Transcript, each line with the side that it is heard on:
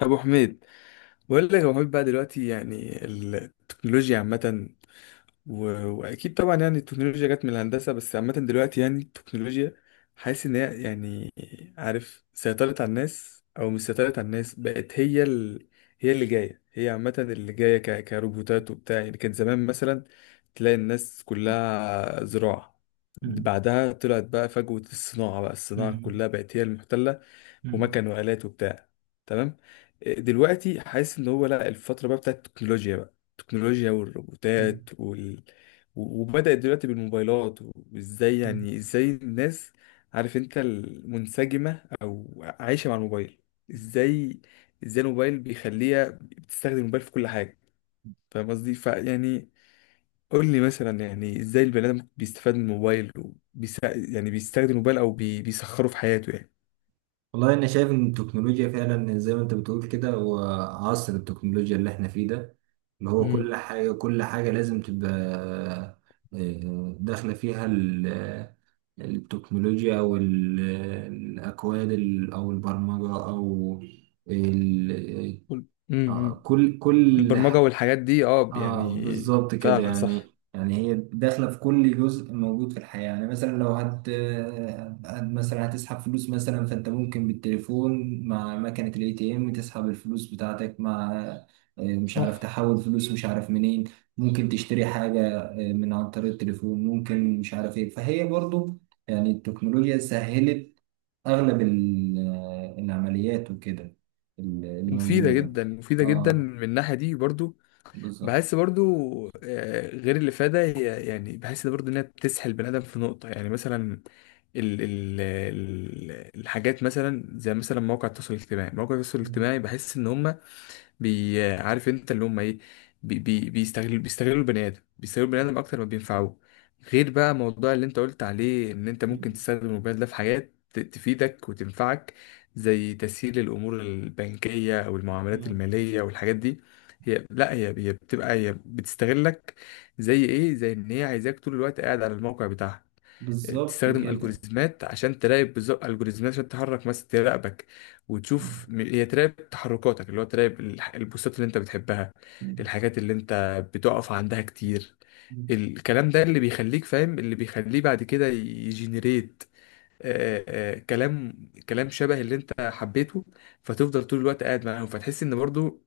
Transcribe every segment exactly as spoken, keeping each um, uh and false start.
left: ابو حميد بقول لك يا ابو حميد، بقى دلوقتي يعني التكنولوجيا عامه و... واكيد طبعا يعني التكنولوجيا جت من الهندسه، بس عامه دلوقتي يعني التكنولوجيا حاسس ان هي يعني، عارف، سيطرت على الناس او مش سيطرت على الناس، بقت هي ال... هي اللي جايه، هي عامه اللي جايه ك... كروبوتات وبتاع. يعني كان زمان مثلا تلاقي الناس
right: مم.
left: كلها زراعه، بعدها طلعت بقى فجوة الصناعة، بقى الصناعة
right: مم.
left: كلها بقت هي المحتلة،
right: مم.
left: ومكن وآلات وبتاع. تمام. آه، دلوقتي حاسس ان هو لا، الفترة بقى بتاعت التكنولوجيا بقى، التكنولوجيا والروبوتات
right: مم.
left: وال... و- وبدأت دلوقتي بالموبايلات، وازاي
right: مم.
left: يعني ازاي الناس، عارف انت، المنسجمة او عايشة مع الموبايل، ازاي، ازاي الموبايل بيخليها بتستخدم الموبايل في كل حاجة. فاهم قصدي؟ فيعني قول لي مثلا، يعني ازاي البني ادم بيستفاد من الموبايل وبيس... يعني بيستخدم الموبايل او بي... بيسخره في حياته يعني.
right: والله انا شايف ان التكنولوجيا فعلا زي ما انت بتقول كده، هو عصر التكنولوجيا اللي احنا فيه ده، اللي هو
left: امم.
right: كل حاجة كل حاجة لازم تبقى آه، داخلة فيها ال- التكنولوجيا، او ال- الاكواد، ال- او البرمجة، او ال- آه،
left: امم.
right: كل كل.
left: البرمجة والحاجات دي، اه
right: اه،
left: يعني.
right: بالظبط كده.
left: فعلا
right: يعني
left: صح.
right: يعني هي داخله في كل جزء موجود في الحياه. يعني مثلا لو هت هت- مثلا هتسحب فلوس، مثلا، فانت ممكن بالتليفون مع مكنه الاي تي ام تسحب الفلوس بتاعتك، مع آه، مش عارف،
left: صح.
right: تحول فلوس مش عارف منين، ممكن تشتري حاجه آه، من عن طريق التليفون، ممكن مش عارف ايه. فهي برضو يعني التكنولوجيا سهلت اغلب ال- آه، العمليات وكده، اللي اللي
left: مفيدة
right: موجوده.
left: جدا، مفيدة جدا
right: اه
left: من الناحية دي برضو.
right: بالظبط.
left: بحس برضو، آه، غير الإفادة، هي يعني بحس برضو إنها بتسحل البني آدم في نقطة. يعني مثلا ال ال ال الحاجات، مثلا زي مثلا مواقع التواصل الاجتماعي، مواقع التواصل الاجتماعي بحس إن هما، بي عارف انت اللي هم ايه، بي بي بيستغلوا بيستغلوا البني ادم، بيستغلوا البني ادم اكتر ما بينفعوه. غير بقى موضوع اللي انت قلت عليه، ان انت ممكن
right: مم.
left: تستخدم الموبايل ده في حاجات ت- تفيدك وتنفعك، زي تسهيل الامور البنكيه او المعاملات
right: مم.
left: الماليه والحاجات دي. هي لا، هي هي بتبقى، هي بتستغلك. زي ايه؟ زي ان هي عايزاك طول الوقت قاعد على الموقع بتاعها،
right: بالظبط
left: بتستخدم
right: كده.
left: الجوريزمات عشان تراقب بالظبط، الجوريزمات عشان تحرك مثلا تراقبك، وتشوف
right: مم.
left: م- هي تراقب تحركاتك، اللي هو تراقب الح- البوستات اللي انت بتحبها،
right: مم.
left: الحاجات اللي انت بتقف عندها كتير. الكلام ده اللي بيخليك فاهم، اللي بيخليه بعد كده يجنريت آه، آه، كلام، كلام شبه اللي انت حبيته، فتفضل طول الوقت قاعد معاهم. فتحس ان برضو،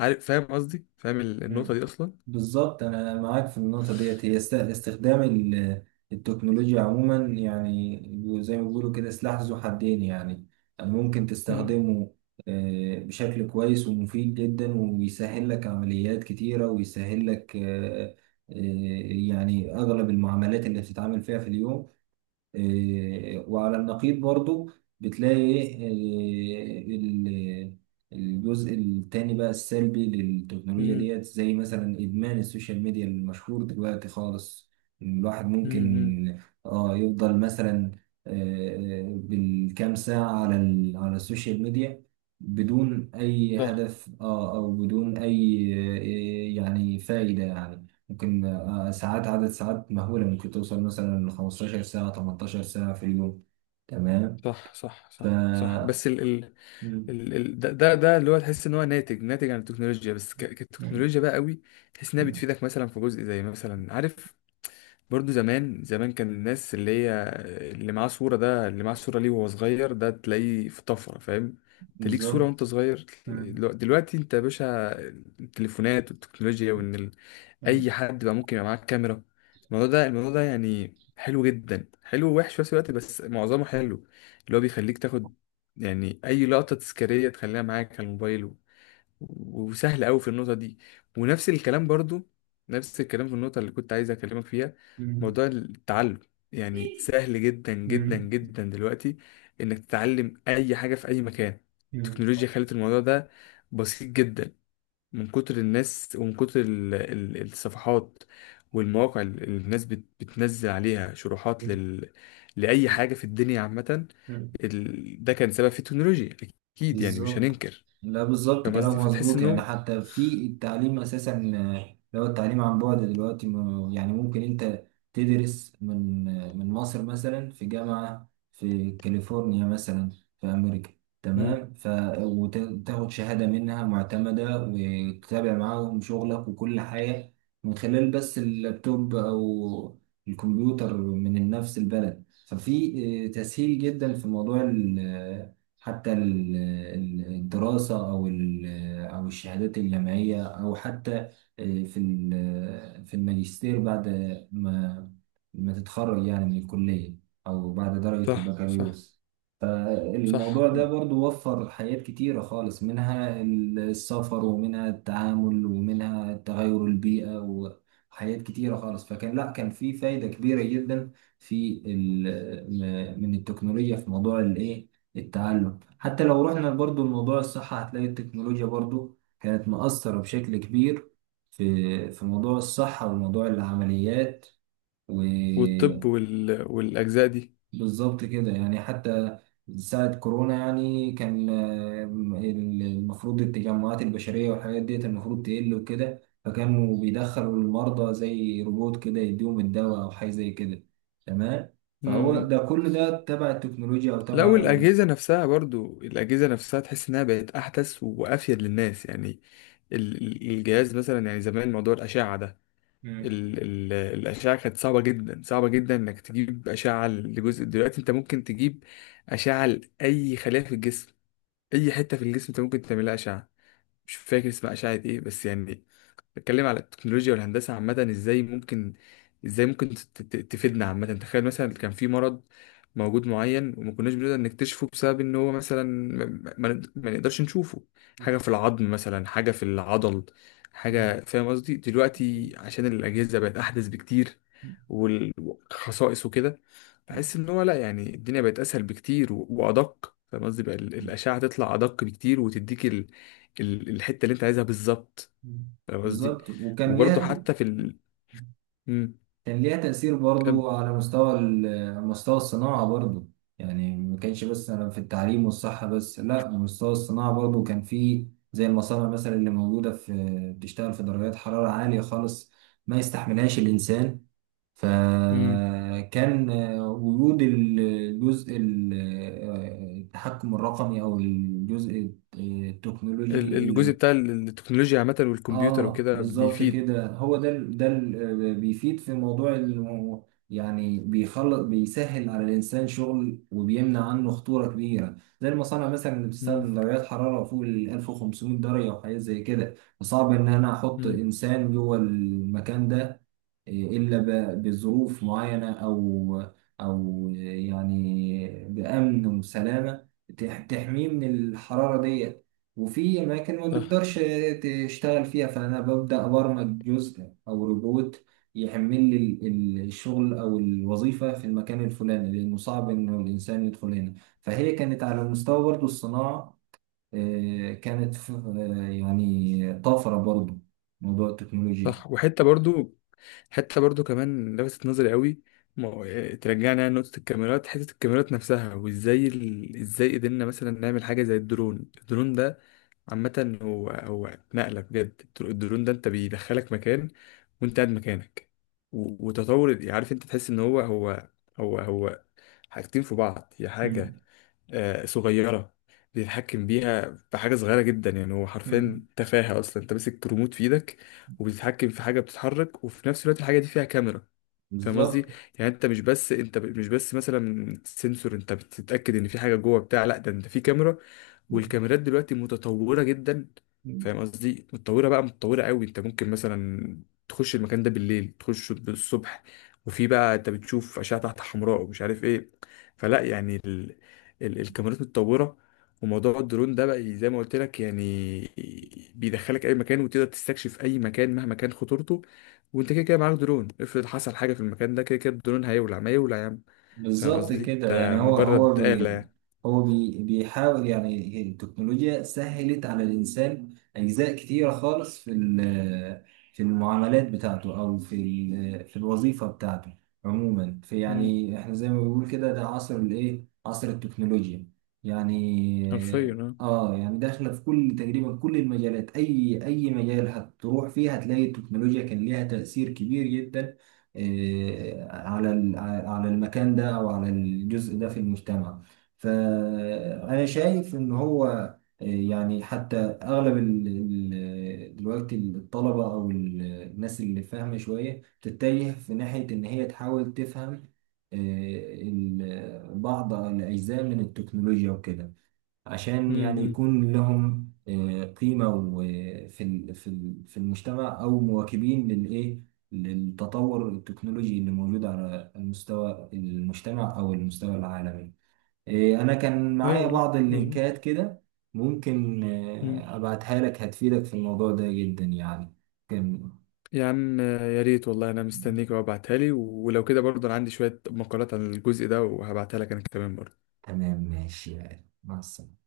left: عارف، فاهم قصدي، فاهم ال- النقطة
right: مم.
left: دي اصلا.
right: بالظبط انا معاك في النقطه ديت. هي است- استخدام ال- التكنولوجيا عموما، يعني زي ما بيقولوا كده سلاح ذو حدين. يعني يعني ممكن
left: مم.
right: تستخدمه آه، بشكل كويس ومفيد جدا، ويسهل لك عمليات كتيره، ويسهل لك آه، آه، يعني اغلب المعاملات اللي بتتعامل فيها في اليوم. إيه، وعلى النقيض برضو بتلاقي إيه، آه، ال- الجزء التاني بقى السلبي للتكنولوجيا
left: مم.
right: ديت، زي مثلا إدمان السوشيال ميديا المشهور دلوقتي خالص. الواحد
left: مم. مم.
right: ممكن، اه، يفضل مثلا آه، آه، بالكام ساعة على ال- على السوشيال ميديا، بدون أي
left: صح،
right: هدف، اه، أو بدون أي آه، يعني فائدة. يعني ممكن ساعات، عدد ساعات مهولة، ممكن توصل مثلا ل خمستاشر ساعة، تمنتاشر ساعة في اليوم. تمام.
left: صح، صح،
right: ف
left: صح، صح،
right: مم.
left: بس ال... ال... ده ده ده اللي هو تحس ان هو ناتج، ناتج عن التكنولوجيا. بس ك...
right: مم.
left: كتكنولوجيا بقى، قوي تحس انها
right: مم.
left: بتفيدك مثلا في جزء، زي مثلا، عارف، برضو زمان، زمان كان الناس اللي هي اللي معاه صورة، ده اللي معاه صورة ليه وهو صغير ده تلاقيه في طفرة. فاهم؟ انت ليك صورة
right: بالظبط.
left: وانت صغير.
right: مم.
left: دلو- دلوقتي انت يا باشا، التليفونات والتكنولوجيا، وان ال... اي
right: مم.
left: حد بقى ممكن يبقى معاه كاميرا. الموضوع ده، الموضوع ده يعني حلو جدا، حلو ووحش في نفس الوقت بس معظمه حلو، اللي هو بيخليك تاخد يعني اي لقطة تذكارية تخليها معاك على الموبايل. وسهل قوي في النقطة دي. ونفس الكلام برضو، نفس الكلام في النقطة اللي كنت عايز أكلمك فيها، موضوع التعلم. يعني سهل جدا جدا
right: مم.
left: جدا دلوقتي إنك تتعلم أي حاجة في أي مكان.
right: مم.
left: التكنولوجيا خلت الموضوع ده بسيط جدا، من كتر الناس ومن كتر ال- ال- الصفحات والمواقع اللي الناس بت- بتنزل عليها شروحات لل... لأي حاجة في الدنيا عامة.
right: مم.
left: ال... ده كان سبب في التكنولوجيا أكيد، يعني مش
right: بالظبط.
left: هننكر.
right: لا، بالظبط
left: فاهم
right: كلامك
left: قصدي؟ فتحس
right: مظبوط. يعني
left: إنه.
right: حتى في التعليم اساسا، آه، لو التعليم عن بعد دلوقتي، م- يعني ممكن انت تدرس من آه، من مصر مثلا في جامعة في كاليفورنيا مثلا في امريكا.
left: مم.
right: تمام. ف وتاخد شهادة منها معتمدة، وتتابع معاهم شغلك وكل حاجة من خلال بس اللابتوب او الكمبيوتر من نفس البلد. ففي آه، تسهيل جدا في موضوع حتى ال- ال- الدراسة، أو ال- أو الشهادات الجامعية، أو حتى آه، في ال- في الماجستير بعد ما ما تتخرج يعني من الكلية أو بعد درجة
left: صح، صح،
right: البكالوريوس.
left: صح،
right: الموضوع ده برضو وفر حاجات كتيرة خالص، منها السفر ومنها التعامل ومنها تغير البيئة، وحاجات كتيرة خالص. فكان، لا، كان في فايدة كبيرة جدا في ال- من التكنولوجيا في موضوع الايه، التعلم. حتى لو رحنا برضو لموضوع الصحة، هتلاقي التكنولوجيا برضو كانت مؤثرة بشكل كبير في في موضوع الصحة وموضوع العمليات.
left: والطب وال... والأجزاء دي.
right: بالظبط كده. يعني حتى ساعة كورونا، يعني، كان آه، ال- المفروض التجمعات البشرية والحاجات ديت المفروض تقل وكده، فكانوا بيدخلوا المرضى زي روبوت كده يديهم الدواء أو حاجة زي كده. تمام. فهو
left: مم.
right: ده كل ده تبع التكنولوجيا أو
left: لا،
right: تبع ال...
left: والأجهزة نفسها برضو، الأجهزة نفسها تحس إنها بقت أحدث وأفيد للناس يعني. ال- ال- الجهاز مثلا، يعني زمان موضوع الأشعة ده،
right: مم.
left: ال... ال... الأشعة كانت صعبة جدا، صعبة جدا إنك تجيب أشعة لجزء. دلوقتي أنت ممكن تجيب أشعة لأي خلية في الجسم، أي حتة في الجسم أنت ممكن تعملها أشعة. مش فاكر اسمها أشعة إيه، بس يعني بتكلم على التكنولوجيا والهندسة عامة، ازاي ممكن، ازاي ممكن ت- ت- تفيدنا عامة. تخيل مثلا كان في مرض موجود معين وما كناش بنقدر نكتشفه بسبب ان هو مثلا ما، ما ما نقدرش نشوفه، حاجة في العظم مثلا، حاجة في العضل،
right: مم.
left: حاجة. فاهم قصدي؟ دلوقتي عشان الأجهزة بقت أحدث بكتير والخصائص وكده،
right: مم.
left: بحس ان هو لا، يعني الدنيا بقت أسهل بكتير و- وأدق. فاهم قصدي؟ بقى ال- الأشعة تطلع أدق بكتير وتديك ال... ال- الحتة اللي انت عايزها بالظبط.
right: مم.
left: فاهم قصدي؟
right: بالظبط. وكان
left: وبرضه
right: ليها
left: حتى في ال... مم.
right: كان ليها تأثير
left: كم.
right: برضو على مستوى ال- مستوى الصناعة برضو. يعني ما كانش بس أنا في التعليم والصحة بس، لا، مستوى الصناعة برضو كان فيه، زي المصانع مثلا اللي موجودة في، بتشتغل في درجات حرارة عالية خالص ما يستحملهاش الإنسان.
left: مم.
right: فكان وجود الجزء ال- آه، التحكم الرقمي، أو الجزء آه،
left: ال-
right: التكنولوجي.
left: الجزء بتاع ال- التكنولوجيا عامة والكمبيوتر
right: اه
left: وكده
right: بالظبط
left: بيفيد.
right: كده. هو ده ال- ده ال- بيفيد في موضوع ال- يعني بيخلص بيسهل على الانسان شغل، وبيمنع عنه خطوره كبيره، زي المصانع مثلا اللي
left: مم.
right: بتستخدم درجات حراره فوق ال ألف وخمسمائة درجه وحاجات زي كده. فصعب ان انا احط
left: مم.
right: انسان جوه المكان ده، إيه، الا ب- بظروف معينه، او او يعني بامن وسلامه تح- تحميه من الحراره دي، وفي أماكن ما
left: صح،
right: بتقدرش تشتغل فيها. فأنا ببدأ أبرمج جزء أو روبوت يحمل لي ال- ال- الشغل أو الوظيفة في المكان الفلاني، لأنه صعب إنه الإنسان يدخل هنا. فهي كانت على مستوى برضه الصناعة، آه، كانت ف- آه، يعني طفرة برضه موضوع التكنولوجيا.
left: صح. وحتة برضو، حتة برضو كمان لفتت نظري قوي، ما هو- إيه، ترجعنا يعني لنقطة الكاميرات، حتة الكاميرات نفسها، وازاي ال... ازاي قدرنا مثلا نعمل حاجة زي الدرون. الدرون ده عامة، هو، هو نقلة بجد. الدرون ده انت بيدخلك مكان وانت قاعد مكانك. و- وتطور، عارف انت تحس ان هو، هو هو هو حاجتين في بعض، هي حاجة
right: مم.
left: آه، صغيرة بيتحكم بيها بحاجة صغيرة جدا. يعني هو
right: مم.
left: حرفيا تفاهة أصلا، أنت ماسك ريموت في إيدك وبتتحكم في حاجة بتتحرك، وفي نفس الوقت الحاجة دي فيها كاميرا. فاهم قصدي؟
right: بالظبط.
left: يعني انت مش بس انت ب- مش بس مثلا سنسور انت بتتاكد ان في حاجه جوه بتاع، لا ده انت في كاميرا. والكاميرات دلوقتي متطوره جدا. فاهم قصدي؟ متطوره بقى، متطوره قوي. انت ممكن مثلا تخش المكان ده بالليل، تخش بالصبح، وفي بقى انت بتشوف اشعه تحت حمراء ومش عارف ايه. فلا يعني ال... ال... الكاميرات متطوره. وموضوع الدرون ده بقى، زي ما قلت لك يعني بيدخلك اي مكان، وتقدر تستكشف اي مكان مهما كان خطورته. وانت كده كده معاك درون، افرض حصل حاجة في المكان ده، كده كده الدرون هيولع ما يولع، يا عم. فاهم
right: بالظبط
left: قصدي؟
right: كده.
left: ده
right: يعني هو هو
left: مجرد آلة
right: بي
left: يعني.
right: هو بي بيحاول، يعني التكنولوجيا سهلت على الإنسان أجزاء كتيرة خالص في ال- في المعاملات بتاعته، أو في ال- في الوظيفة بتاعته. عموما في،
left: امم.
right: يعني، إحنا زي ما بنقول كده، ده عصر الإيه، عصر التكنولوجيا. يعني
left: حرفيا
right: آه
left: اه.
right: آه، يعني داخلة في كل، تقريبا كل المجالات، أي أي مجال هتروح فيه هتلاقي التكنولوجيا كان ليها تأثير كبير جدا آه، على ال- على المكان ده او على الجزء ده في المجتمع. فانا شايف ان هو، آه، يعني حتى اغلب ال- ال- دلوقتي الطلبه او ال- الناس اللي فاهمه شويه تتجه في ناحيه ان هي تحاول تفهم آه، ال- بعض الاجزاء من التكنولوجيا وكده، عشان يعني
left: امم.
right: يكون لهم آه، قيمة و- في ال- في ال- في المجتمع، أو مواكبين للإيه، للتطور التكنولوجي اللي موجود على المستوى المجتمع أو المستوى العالمي. آه، أنا كان معايا
left: ايوه، لا
right: بعض اللينكات
left: مظبوط.
right: كده، ممكن
left: امم.
right: آه، أبعتها لك، هتفيدك في الموضوع ده جدا يعني. كان
left: يا عم، آه، يا ريت والله، انا مستنيك وابعتها لي، ولو كده برضه انا عندي شوية مقالات عن الجزء ده وهبعتها لك انا كمان برضه.
right: تمام. ماشي، يعني، مع السلامة.